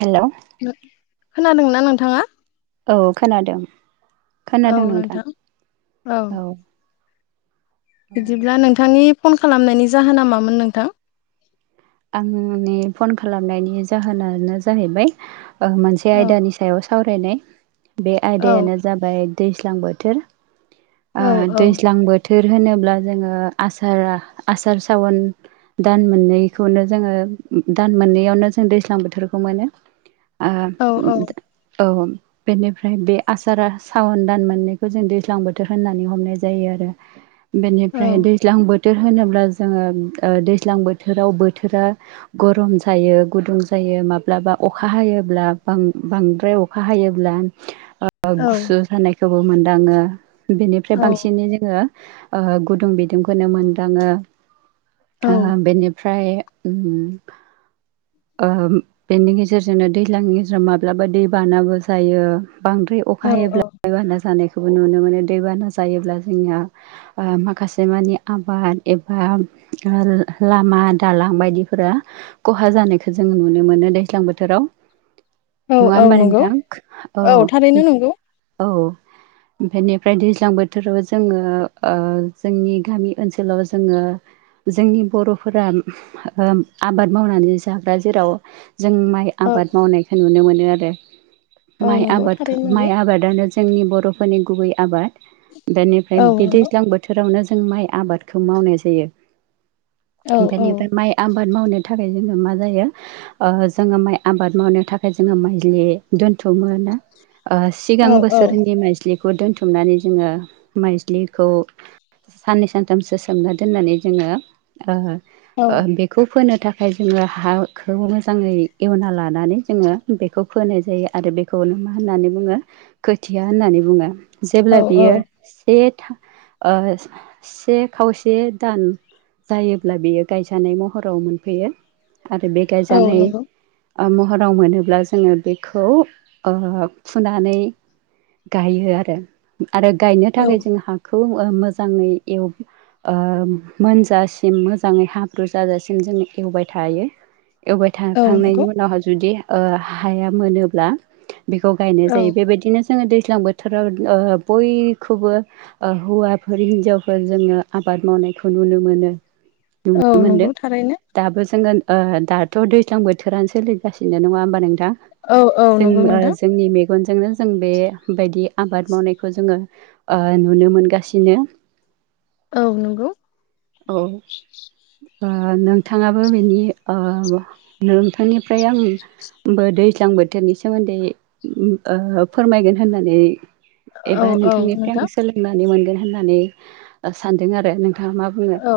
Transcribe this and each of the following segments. हेल' खोनादोंना नोंथाङा? औ खोनादों खोनादों नोंथां औ। बिदिब्ला नोंथांनि फन खालामनायनि जाहोना मामोन नोंथां? आं नि फन खालामनायनि जाहोनानो जाहैबाय ओ मोनसे औ आयदानि सायाव सावरायनाय बे औ आयदायानो जाबाय दैज्लां बोथोर ओ औ दैज्लां बोथोर थोर होनोब्ला जोङो आसारा आसार सावन दान मोननै बेखौनो जोङो दान मोननै यावनो जों दैज्लां बोथोरखौ मोनो। ओ औ [inaudible] औ बेनिफ्राय बे आसारा सावन दान मोननैखौ जों दैज्लां बोथोर होननानै हमनाय जायो आरो। औ बेनिफ्राय दैज्लां बोथोर होनोब्ला जोङो ओ दैज्लां बोथोराव बो बोथोरा गरम जायो गुदुं जायो माब्लाबा अखा हायोब्ला बां बांद्राय अखा हायोब्ला ओ औ गुसु जानायखौबो मोनदाङो बेनिफ्राय बांसिनै जोङो ओ गुदुं बिदुं खौनो मोनदाङो ओ बेनिफ्राय उम। ओ बेनि गेजेर जोंनो दैज्लांनि गेजेराव माब्लाबा दै बानाबो जायो। बांद्राय अखा औ हायोब्ला दैबाना जानायखौ खौबो नुनो मोनो दैबाना जायोब्ला जोंनिया ओ माखासे मानि आबाद एबा आ लामा दालां बायदि फोरा खहा जानाय खौ जों नुनो मोनो दैज्लां बोथोराव। औ नङा औ होमबा नंगौ नोंथां? औ थारैनो नंगौ औ। बेनिफ्राय दैज्लां बोथोराव जोङो ओ जोंनि गामि ओनसोलाव जोङो जोंनि बर'फोरा ओ आबाद मावनानै जाग्रा जेराव जों माइ औ आबाद मावनायखौ नुनो मोनो आरो। औ माइ नंगौ आबाद थारैनो नंगौ माइ आबादानो जों जोंनि बर'फोरनि गुबै आबाद बेनिफ्राय औ बे नंगौ दैज्लां बोथोरावनो जों माय आबादखौ मावनाय जायो औ औ बेनि माय आबाद मावनो थाखाय जोंनो मा मा जायो ओ जोङो माइ आबाद मावनो थाखाय जोङो माइज्लि दोनथुमो ना ओ सिगां औ बोसोरनि माइजलिखौ दोनथुमनानै जोङो माइज्लिखौ साननै सानथामसो सोमना दोननानै जोङो ओ औ ओ बेखौ फोनो थाखाय जोङो हाखौ मोजाङै एवना लानानै जोङो बेखौ फोनाय जायो आरो बेखौनो मा होननानै बुङो खोथिया होननानै बुङो औ जेब्ला बियो औ से ओ से खावसे दान जायोब्ला बेयो गायजानाय महराव मोनफैयो आरो बे औ गायजानाय नंगौ महराव मोनोब्ला जोङो बेखौ ओ फुनानै गायो आरो आरो गायनो औ थाखाय जों हाखौ मोजाङै एव ओ मोनजासिम मोजाङै हाब्रु जाजासिम जोङो एवबाय थायो एवबाय औ थाखांनायनि नंगौ उनावहाय जुदि हाया मोनोब्ला बेखौ गायनाय औ जायो बेबायदिनो जोङो दैज्लां बोथोराव ओ बयखौबो ओ हौवाफोर हिनजावफोर जोङो आबाद बाद मावनायखौ नुनो मोनो औ नुनो नंगौ मोनदों थारैनो दाबो जोङो ओ दाथ' दैज्लां बोथोरानो सोलिगासिनो नङा होमबा नोंथ थां औ औ जों नंगौ नोंथां जोंनि मेगनजोंनो जों बेबायदि आबाद मावनायखौ जोङो ओ नुनो मोनगासिनो। औ नंगौ औ बा नोंथाङाबो बेनि ओ नोंथांनिफ्राय आं बो दैज्लां बोथोरनि सोमोन्दै ओ फोरमायगोन होननानै औ एबा औ नोंथांनिफ्राय नोंथां आं सोलोंनानै मोनगोन होननानै सानदों आरो नों औ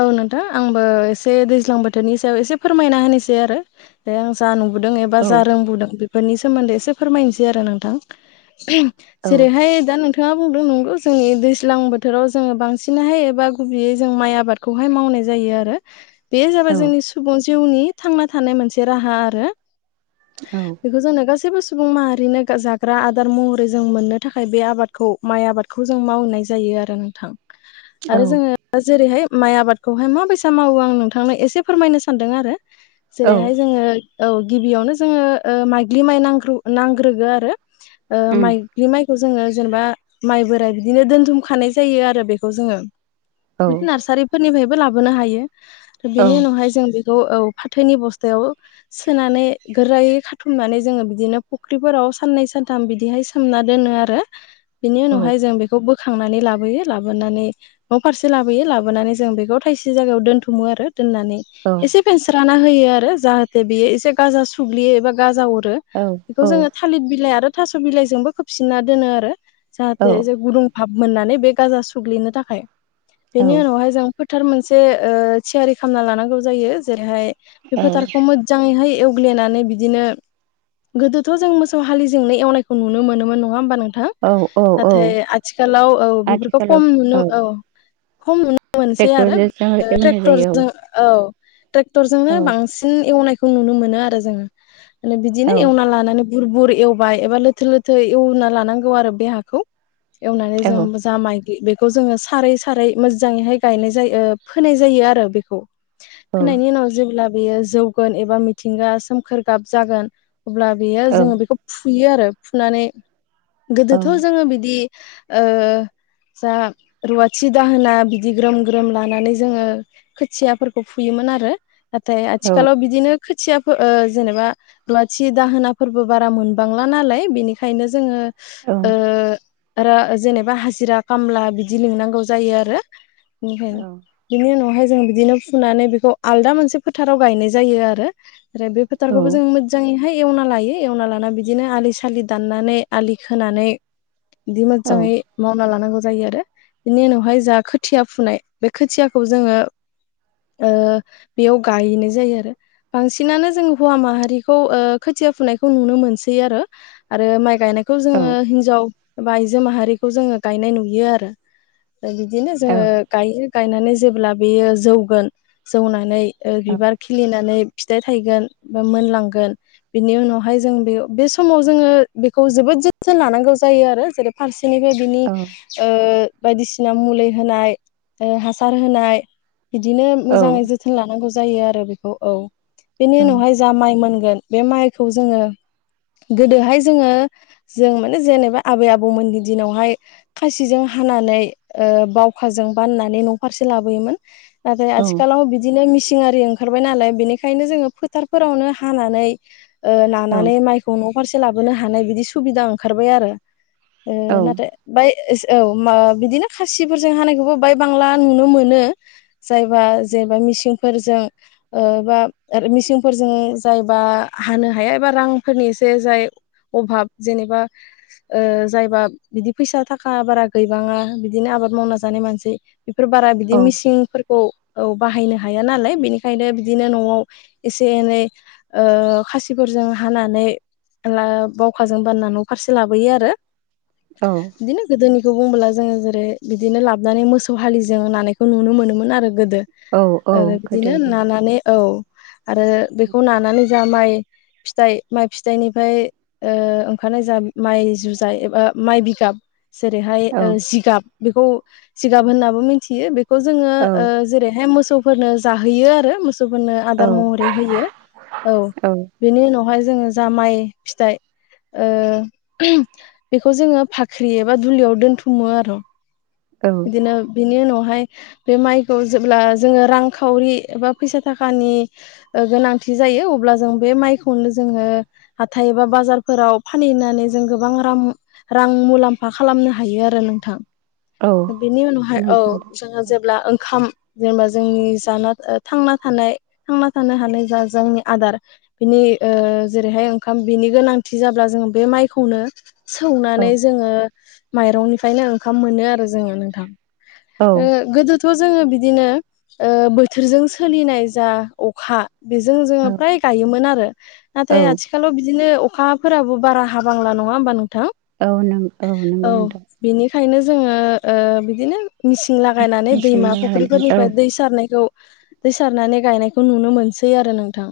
औ नोंथां आंबो एसे एसे दैज्लां बोथोरनि सायाव एसे फोरमायना होनोसै आरो जा नु बुदों एबा औ रोंबुदों बेफोरनि सोमोन्दै एसे फोरमायनोसै आरो नोंथां औ जेरैहाय दा नोंथाङा बुंदों नंगौ जोंनि दैज्लां बोथोराव जोङो बांसिनहाय गुबै जों माय आबादखौहाय मावनाय जायो आरो बे जाबाय औ जोंनि सुबुं जिउ जिउनि थांना थानाय मोनसे राहा आरो बेखौ जोंनो गासै सैबो सुबुं माहारिनो जाग्रा आदार महरै जों मोननो थाखाय बे आबादखौ माइ आबादखौ जों मावनाय जायो आरो नोंथां। औ आरो जोङो जेरैहाय माइ आबादखौहाय माबायसा मावो आं नोंथांनो एसे फोरमायनो सानदों आरो। औ जेरैहाय जोङो औ गिबियावनो जोङो ओ माइग्लि माइ नांग्रो नांग्रोगो आरो। ओ उम माइग्लि माइ खौ जोङो जेनेबा माइ बोराइ बिदिनो दोनथुमखानाय जायो आरो बेखौ जोङो। औ बिदि नार्सारिफोरनिफ्रायबो लाबोनो हायो आरो औ बेनि उनावहाय जों बे औ फाथोनि बस्थायाव सोनानै गोरायै खाथुमनानै जोङो बिदिनो फुख्रिफोराव साननै सानथाम बिदिहाय सोमना दोनो आरो। बिनि औ उनावहाय जों बेखौ बोखांनानै लाबोयो लाबोनानै न' फारसे लाबोयो लाबोनानै जों बेखौ थायसे जायगायाव दोनथुमो आरो। दोननानै औ एसे फेन्स्राना होयो आरो जाहाथे बेयो एसे गाजा सुग्लियो एबा गाजा अर रो औ औ बेखौ जोङो थालिर बिलाइ आरो थास' बिलाइजोंबो खोबसिनना दोनो आरो। औ जाहाथे जे गुदुं भाब मोननानै बे गाजा सुग्लिनो थाखाय बेनि उनावहाय जों फ फोथार मोनसे ओ थियारि खालामना लानांगौ जायो जेरैहाय बे फोथारखौ मोजाङैहाय एवग्लिनानै बिदिनो गोदोथ' जों मोसौ हालिजोंनो एवनायखौ नुनो मोनोमोन नङा होमबा नों थां औ औ औ नाथाय आथिखालाव औ बेफोरखौ खम नुनो औ खम नु नो मोनसेै आरो ट्रेक्टरजोंसो एवनाय जायो ट्रेक्टरजों औ। ट्रेक्टरजोंनो औ बांसिन एवनायखौ नुनो मोनो आरो जोङो माने बिदिनो औ एवना लानानै बुर बुर एवबाय एबा लोथो लोथोर एवना लानांगौ आरो बे हाखौ। एवनानै जों औ जा माइग्लि बेखौ जोङो सारै सा मोजांङैहाय गायनाय जायो फोनाय जायो आरो बेखौ औ फोनायनि उनाव जेब्ला बेयो जौगोन एबा मिथिंगा सोमखोर गाब जागोन अब्ला बेयो औ जोङो बेखौ फुयो आरो फुनानै औ गोदोथ' जोङो बिदि जा रुवा थि दाहोना बिदि ग्रोम ग्रोम लानानै जोङो खोथियाफोरखौ फुयोमोन आरो नाथाय औ आथिखालाव बिदिनो खोथियाफोर जेनेबा लुवाथि दाहोनाफोरबो बारा मोनबांला नालाय बेनिखायनो जोङो औ। आरो जेनेबा हाजिरा खामला बिदि लिंनांगौ जायो आरो औ बिनि उनावहाय जों बिदिनो फुनानै बेखौ आलदा मोनसे फोथाराव गायनाय जायो आरो आरो बे औ फोथारखौबो जों मोजाङै एवना लायो एवना लाना बिदिनो आलि सालि दाननानै आलि खोनानै बिदि औ मोजाङै मावना लानांगौ जायो आरो बिनि उनावहाय जा खोथिया फुनाय बे खोथियाखौ जोङो बेयाव गायनाय जायो आरो बांसिनानो जों हौवा माहारिखौ खोथिया फुनायखौ नुनो मोनसै आरो गायनायखौ जोङो हिन्जाव एबा आइजो माहारिखौ जोङो गायनाय नुयो आरो बिदिनो जोङो गायो गायनानै जेब्ला बेयो जौगोन जौनानै बिबार खिलिनानै फिथाइ थायगोन मोनलांगोन बेनि उनावहाय जों बे बे समाव जोङो बेखौ जोबोद लानांगौ जायो आरो जेरै फारसेनिफाय बिनि बायदिसिना मुलि होनाय हासार होनाय बिदिनो औ मोजाङै औ जोथोन लानांगौ जायो आरो बेखौ औ बेनि औ उनावहाय जा माइ मोनगोन बे माइखौ जोङो गोदोहाय जोङो जों माने जेनेबा आबै आबौमोननि दिनावहाय खासिजों हानानै बावखाजों बाननानै न' फारसे लाबोयोमोन नाथाय गोदो आथिखालाव बिदिनो मिसिन नारि ओंखारबाय नालाय बेनिखायनो जोङो फोथारफोरावनो हानानै औ नानानै माइखौ न' फारसे लाबोनो हानाय बिदि सुबिदा ओंखारबाय आरो नाथाय बाय औ बिदिनो खासिफोरजों हानायखौबो बाय बांला नुनो मोनो जायबा जेन'बा मिसिन बा मिसिनफोरजों जायबा हानो हाया एबा रांफोरनि जे जाय अभाब जेनेबा जायबा बिदि फैसा थाखा बारा गैबाङा बिदिनो आबाद मावना जानाय मानसि बेफोर बारा बिदि मिसिनफोरखौ औ बाहायनो हाया नालाय बेनिखायनो बिदिनो न'आव एसे एनै खासि फोरजों हानानै बावखाजों बाननानै न'फारसे लाबोयो आरो बिदिनो गोदोनि बेखौ बुंङोबोला जोङो जेरै बिदिनो लाबोननानै मोसौ हालिजों नानायखौ नुनो मोनोमोन आरो गोदो आरो बिदिनो नानानै औ आरो बेखौ नानानै जा माइ फिथाइ माइ फिथाइनिफ्राय ओंखारनाय जा माइ जुजाय एबा माइ बिगाब जेरैहाय जिगाब बेखौ सिगाब होननाबो मिथियो बेखौ जोङो जेरैहाय मोसौफोरनो जाहोयो आरो मोसौ फोरनो आदार महरै होयो औ बेनि उनावहाय जों जा माइ फिथाइ बेखौ जोङो बाख्रि एबा दुलियाव दोनथुमो आरो बिदिनो बिनि उनावहाय बे माइखौ जेब्ला जोङो रांखावरि एबा फैसा थाखानि गोनांथि जायो अब्ला जों बे माइखौनो जोङो हाथाय एबा बाजारफोराव फानहैनानै जों गोबां रां मुलाम्फा खालामनो हायो आरो नोंथां बेनि उनावहाय औ जोङो जेब्ला ओंखाम जेनेबा जोंनि जाना ओ थांना थानाय थांना थानो हानाय जा जोंनि आदार बिनि इ ओ जेरैहाय ओंखाम बिनि गोनांथि जाब्ला जोङो बे माइखौनो सौनानै जोङो माइरंनिफ्रायनो ओंखाम मोनो आरो जोङो नोंथां ओ गोदो थ' जोङो बिदिनो ओ बोथोरजों सोलिनाय जा अखा बेजों जोङो फ्राय गायोमोन आरो औ नाथाय आथिखालाव बिदिनो अ- खाफोराबो बारा हाबांला नङा होमबा नों- औ नों औ नोंगौ नोंथां खायनो जोङो ओ बिदिनो मिसिन लागायनानै मेचिन दैमा बाहायनानै औ फुख्रिफोरनिफ्राय दै सारनायखौ दै सारनानै गायनायखौ नुनो मोनसै आरो नोंथां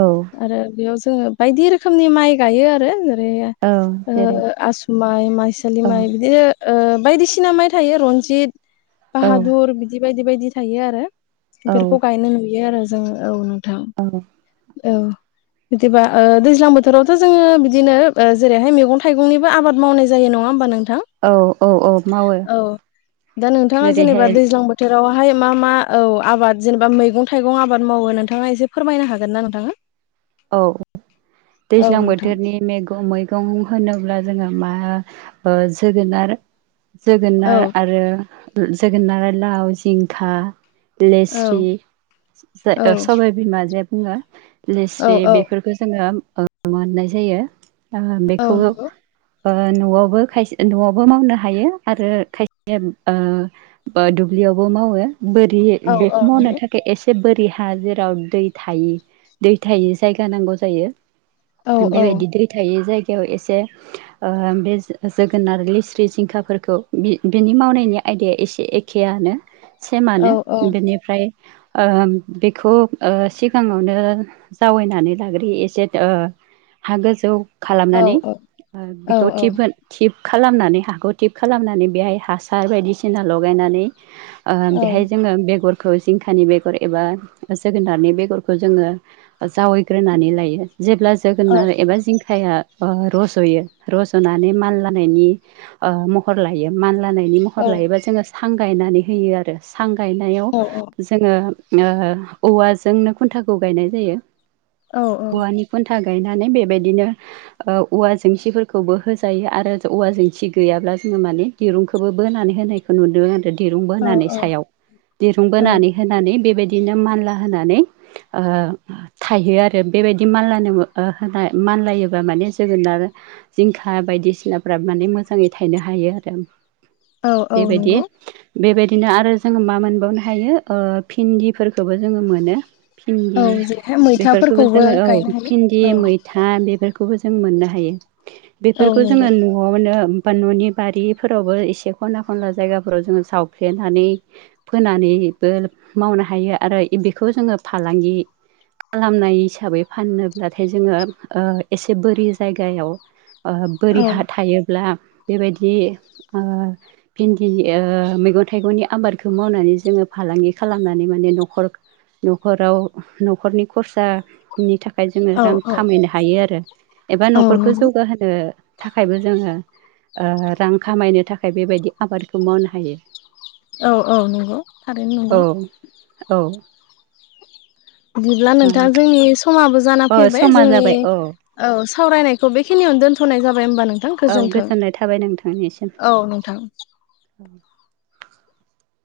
औ आरो बेयाव जोङो बायदि रोखोमनि माइ गायो आरो बैआइ औ जेरै ओ आसु माइ माइसालि औ माइ बिदिनो ओ बायदिसि- सिना माइ थायो रन्जित औ बाहादुर बिदि बायदि बायदि थायो आरो औ बेफोरखौ गायनो नुयो आरो जोंङो औ नों- औ औ बिदिबा ओ दैज्लां बोथोरावथ' जोङो बिदिनो ओ जेरैहाय मैगं थाइगंनिबो आबाद मावनाय जायो नङा होमबा नों- औ औ औ मावो औ दा नोंथाङा जेरैहाय जेनेबा दैज्लां बोथोर- रावहाय मा मा औ आबाद जेनेबा मैगं थाइगं आबाद मावो नोंथाङा एसे फोरमायनो हागोन ना नोंथां औ दैज्लां नोंथां बोथोरनि मेगं मैगं होनोब्ला जोङो मा ओ जोगोनार जोगोनार औ आरो बो जोगोनार आरो लाव जिंखा लेस्रि औ ओ औ सबाय बिमाजे बुङो लेस औ जे बेफोरखो जोङो ओ मोननाय जायो ओ औ बेखौबो नंगौ ओ न'आवबो खायसे न'आवबो मावनो हायो आरो खायसे ओ बो दुबलि यावबो मावो बोरि औ औ बेखौ मावनो नंगौ थाखाय एसे बोरि हा जेराव दै थायि दै थायि जायगा नांगौ जायो औ औ बेबायदि दै थायि जाय- याव एसे ओ बे जो-जोगोनार लेस्रि जिंखाफोरखौ बि-बिनि मावनायनि आयदाया एसे एखेआनो सेमानो बेनिफ्राय ओ बेखौ ओ सिगाङावनो जावैनानै लाग्रोयो एसे ओ हा गोजौ औ खालामनानै औ ओ औ बेखौ थिप होन थिब खालामनानै हाखौ थिब खालामनानै बेहाय हासार बायदिसिना लगायनानै ओ औ बेहाय जोङो बेगर खौ जिंखानि बेगर एबा जोगोनारनि बेगरखो जोङो ओ जावैग्रोनानै लायो जेब्ला औ जोगोनार एबा जिंखाया अ रज'यो रज'नानै मानलानायनि ओ महर लायो मानला- लानायनि महर लायोबा जोङो सां गायनानै होयो आरो सां गायनायाव जोङो ओ औवाजोंनो खुन्थाखौ गायनाय जायो औवानि खुन्था गायनानै बेबायदिनो ओ औवा जेंसिफोरखौबो होजायो आरो औवा जेंसि गैयाब्ला जो- ङो माने दिरुंखोबो बोनानै होनायखौ नुदों आरो दा दिरुंबोनानै सायाव दिरुं औ बोनानै होनानै बेबायदि दिनो मानला होनानै ओ थायहो आरो बेबायदि मानलानोबो ओ होनाय मानलायोबा माने जोगोनार जिंखा बाय- दिसिनाफोराबो माने मोजाङै थायनो हायो आरो औ औ बेबायदि नंगौ बेबाय- दिनो आरो जों मा मोनबावनो हायो ओ भिन्दिफोरखोबो जोङो मोनो औ भिन्दि जोखाय मोन बेफोरखौबो जोङो औ भिन्दि मैथा बे बेखौबो जों मोननो हायो औ बेफोरखौ नंगौ जोङो न'आवनो बा न'नि बारिफोरावबो एसे खनना खनला जायगाफोराव जोङो सावफ्लेनानै फोनानै बो मावनो हायो आरो बेखौ जोङो फालांगि खालामनाय हिसाबै फाननोब्लाथाय जोङो ओ एसे बोरि जायगायाव ओ बोरि हा थायोब्ला बेबायदि ओ भिन्दि मैगं थाइगंनि आबादखौ मावनानै जोङो फाल फालांगि खालामनानै माने नखरख नखराव नखरनि खरसानि थाखाय जोङो औ रां औ खामायनो हायो आरो एबा औ नखरखौ नंगौ जौगाहोनो थाखायबो जोङो ओ रां खामायनो थाखाय बेबायदि आबादखौ मावनो हायो औ औ नंगौ थारैनो औ नंगौ औ बिदिब्ला नोंथां जोंनि समाबो जाना ओ अ फैबाय समा जोंनि जाबाय औ सावरायनायखौ बेखिनियाव दोनथ'नाय जाबाय होमबा नों थां औ गोजोनथों गोजोननाय थाबाय नोंथांनिसिम औ नोंथां [inaudible]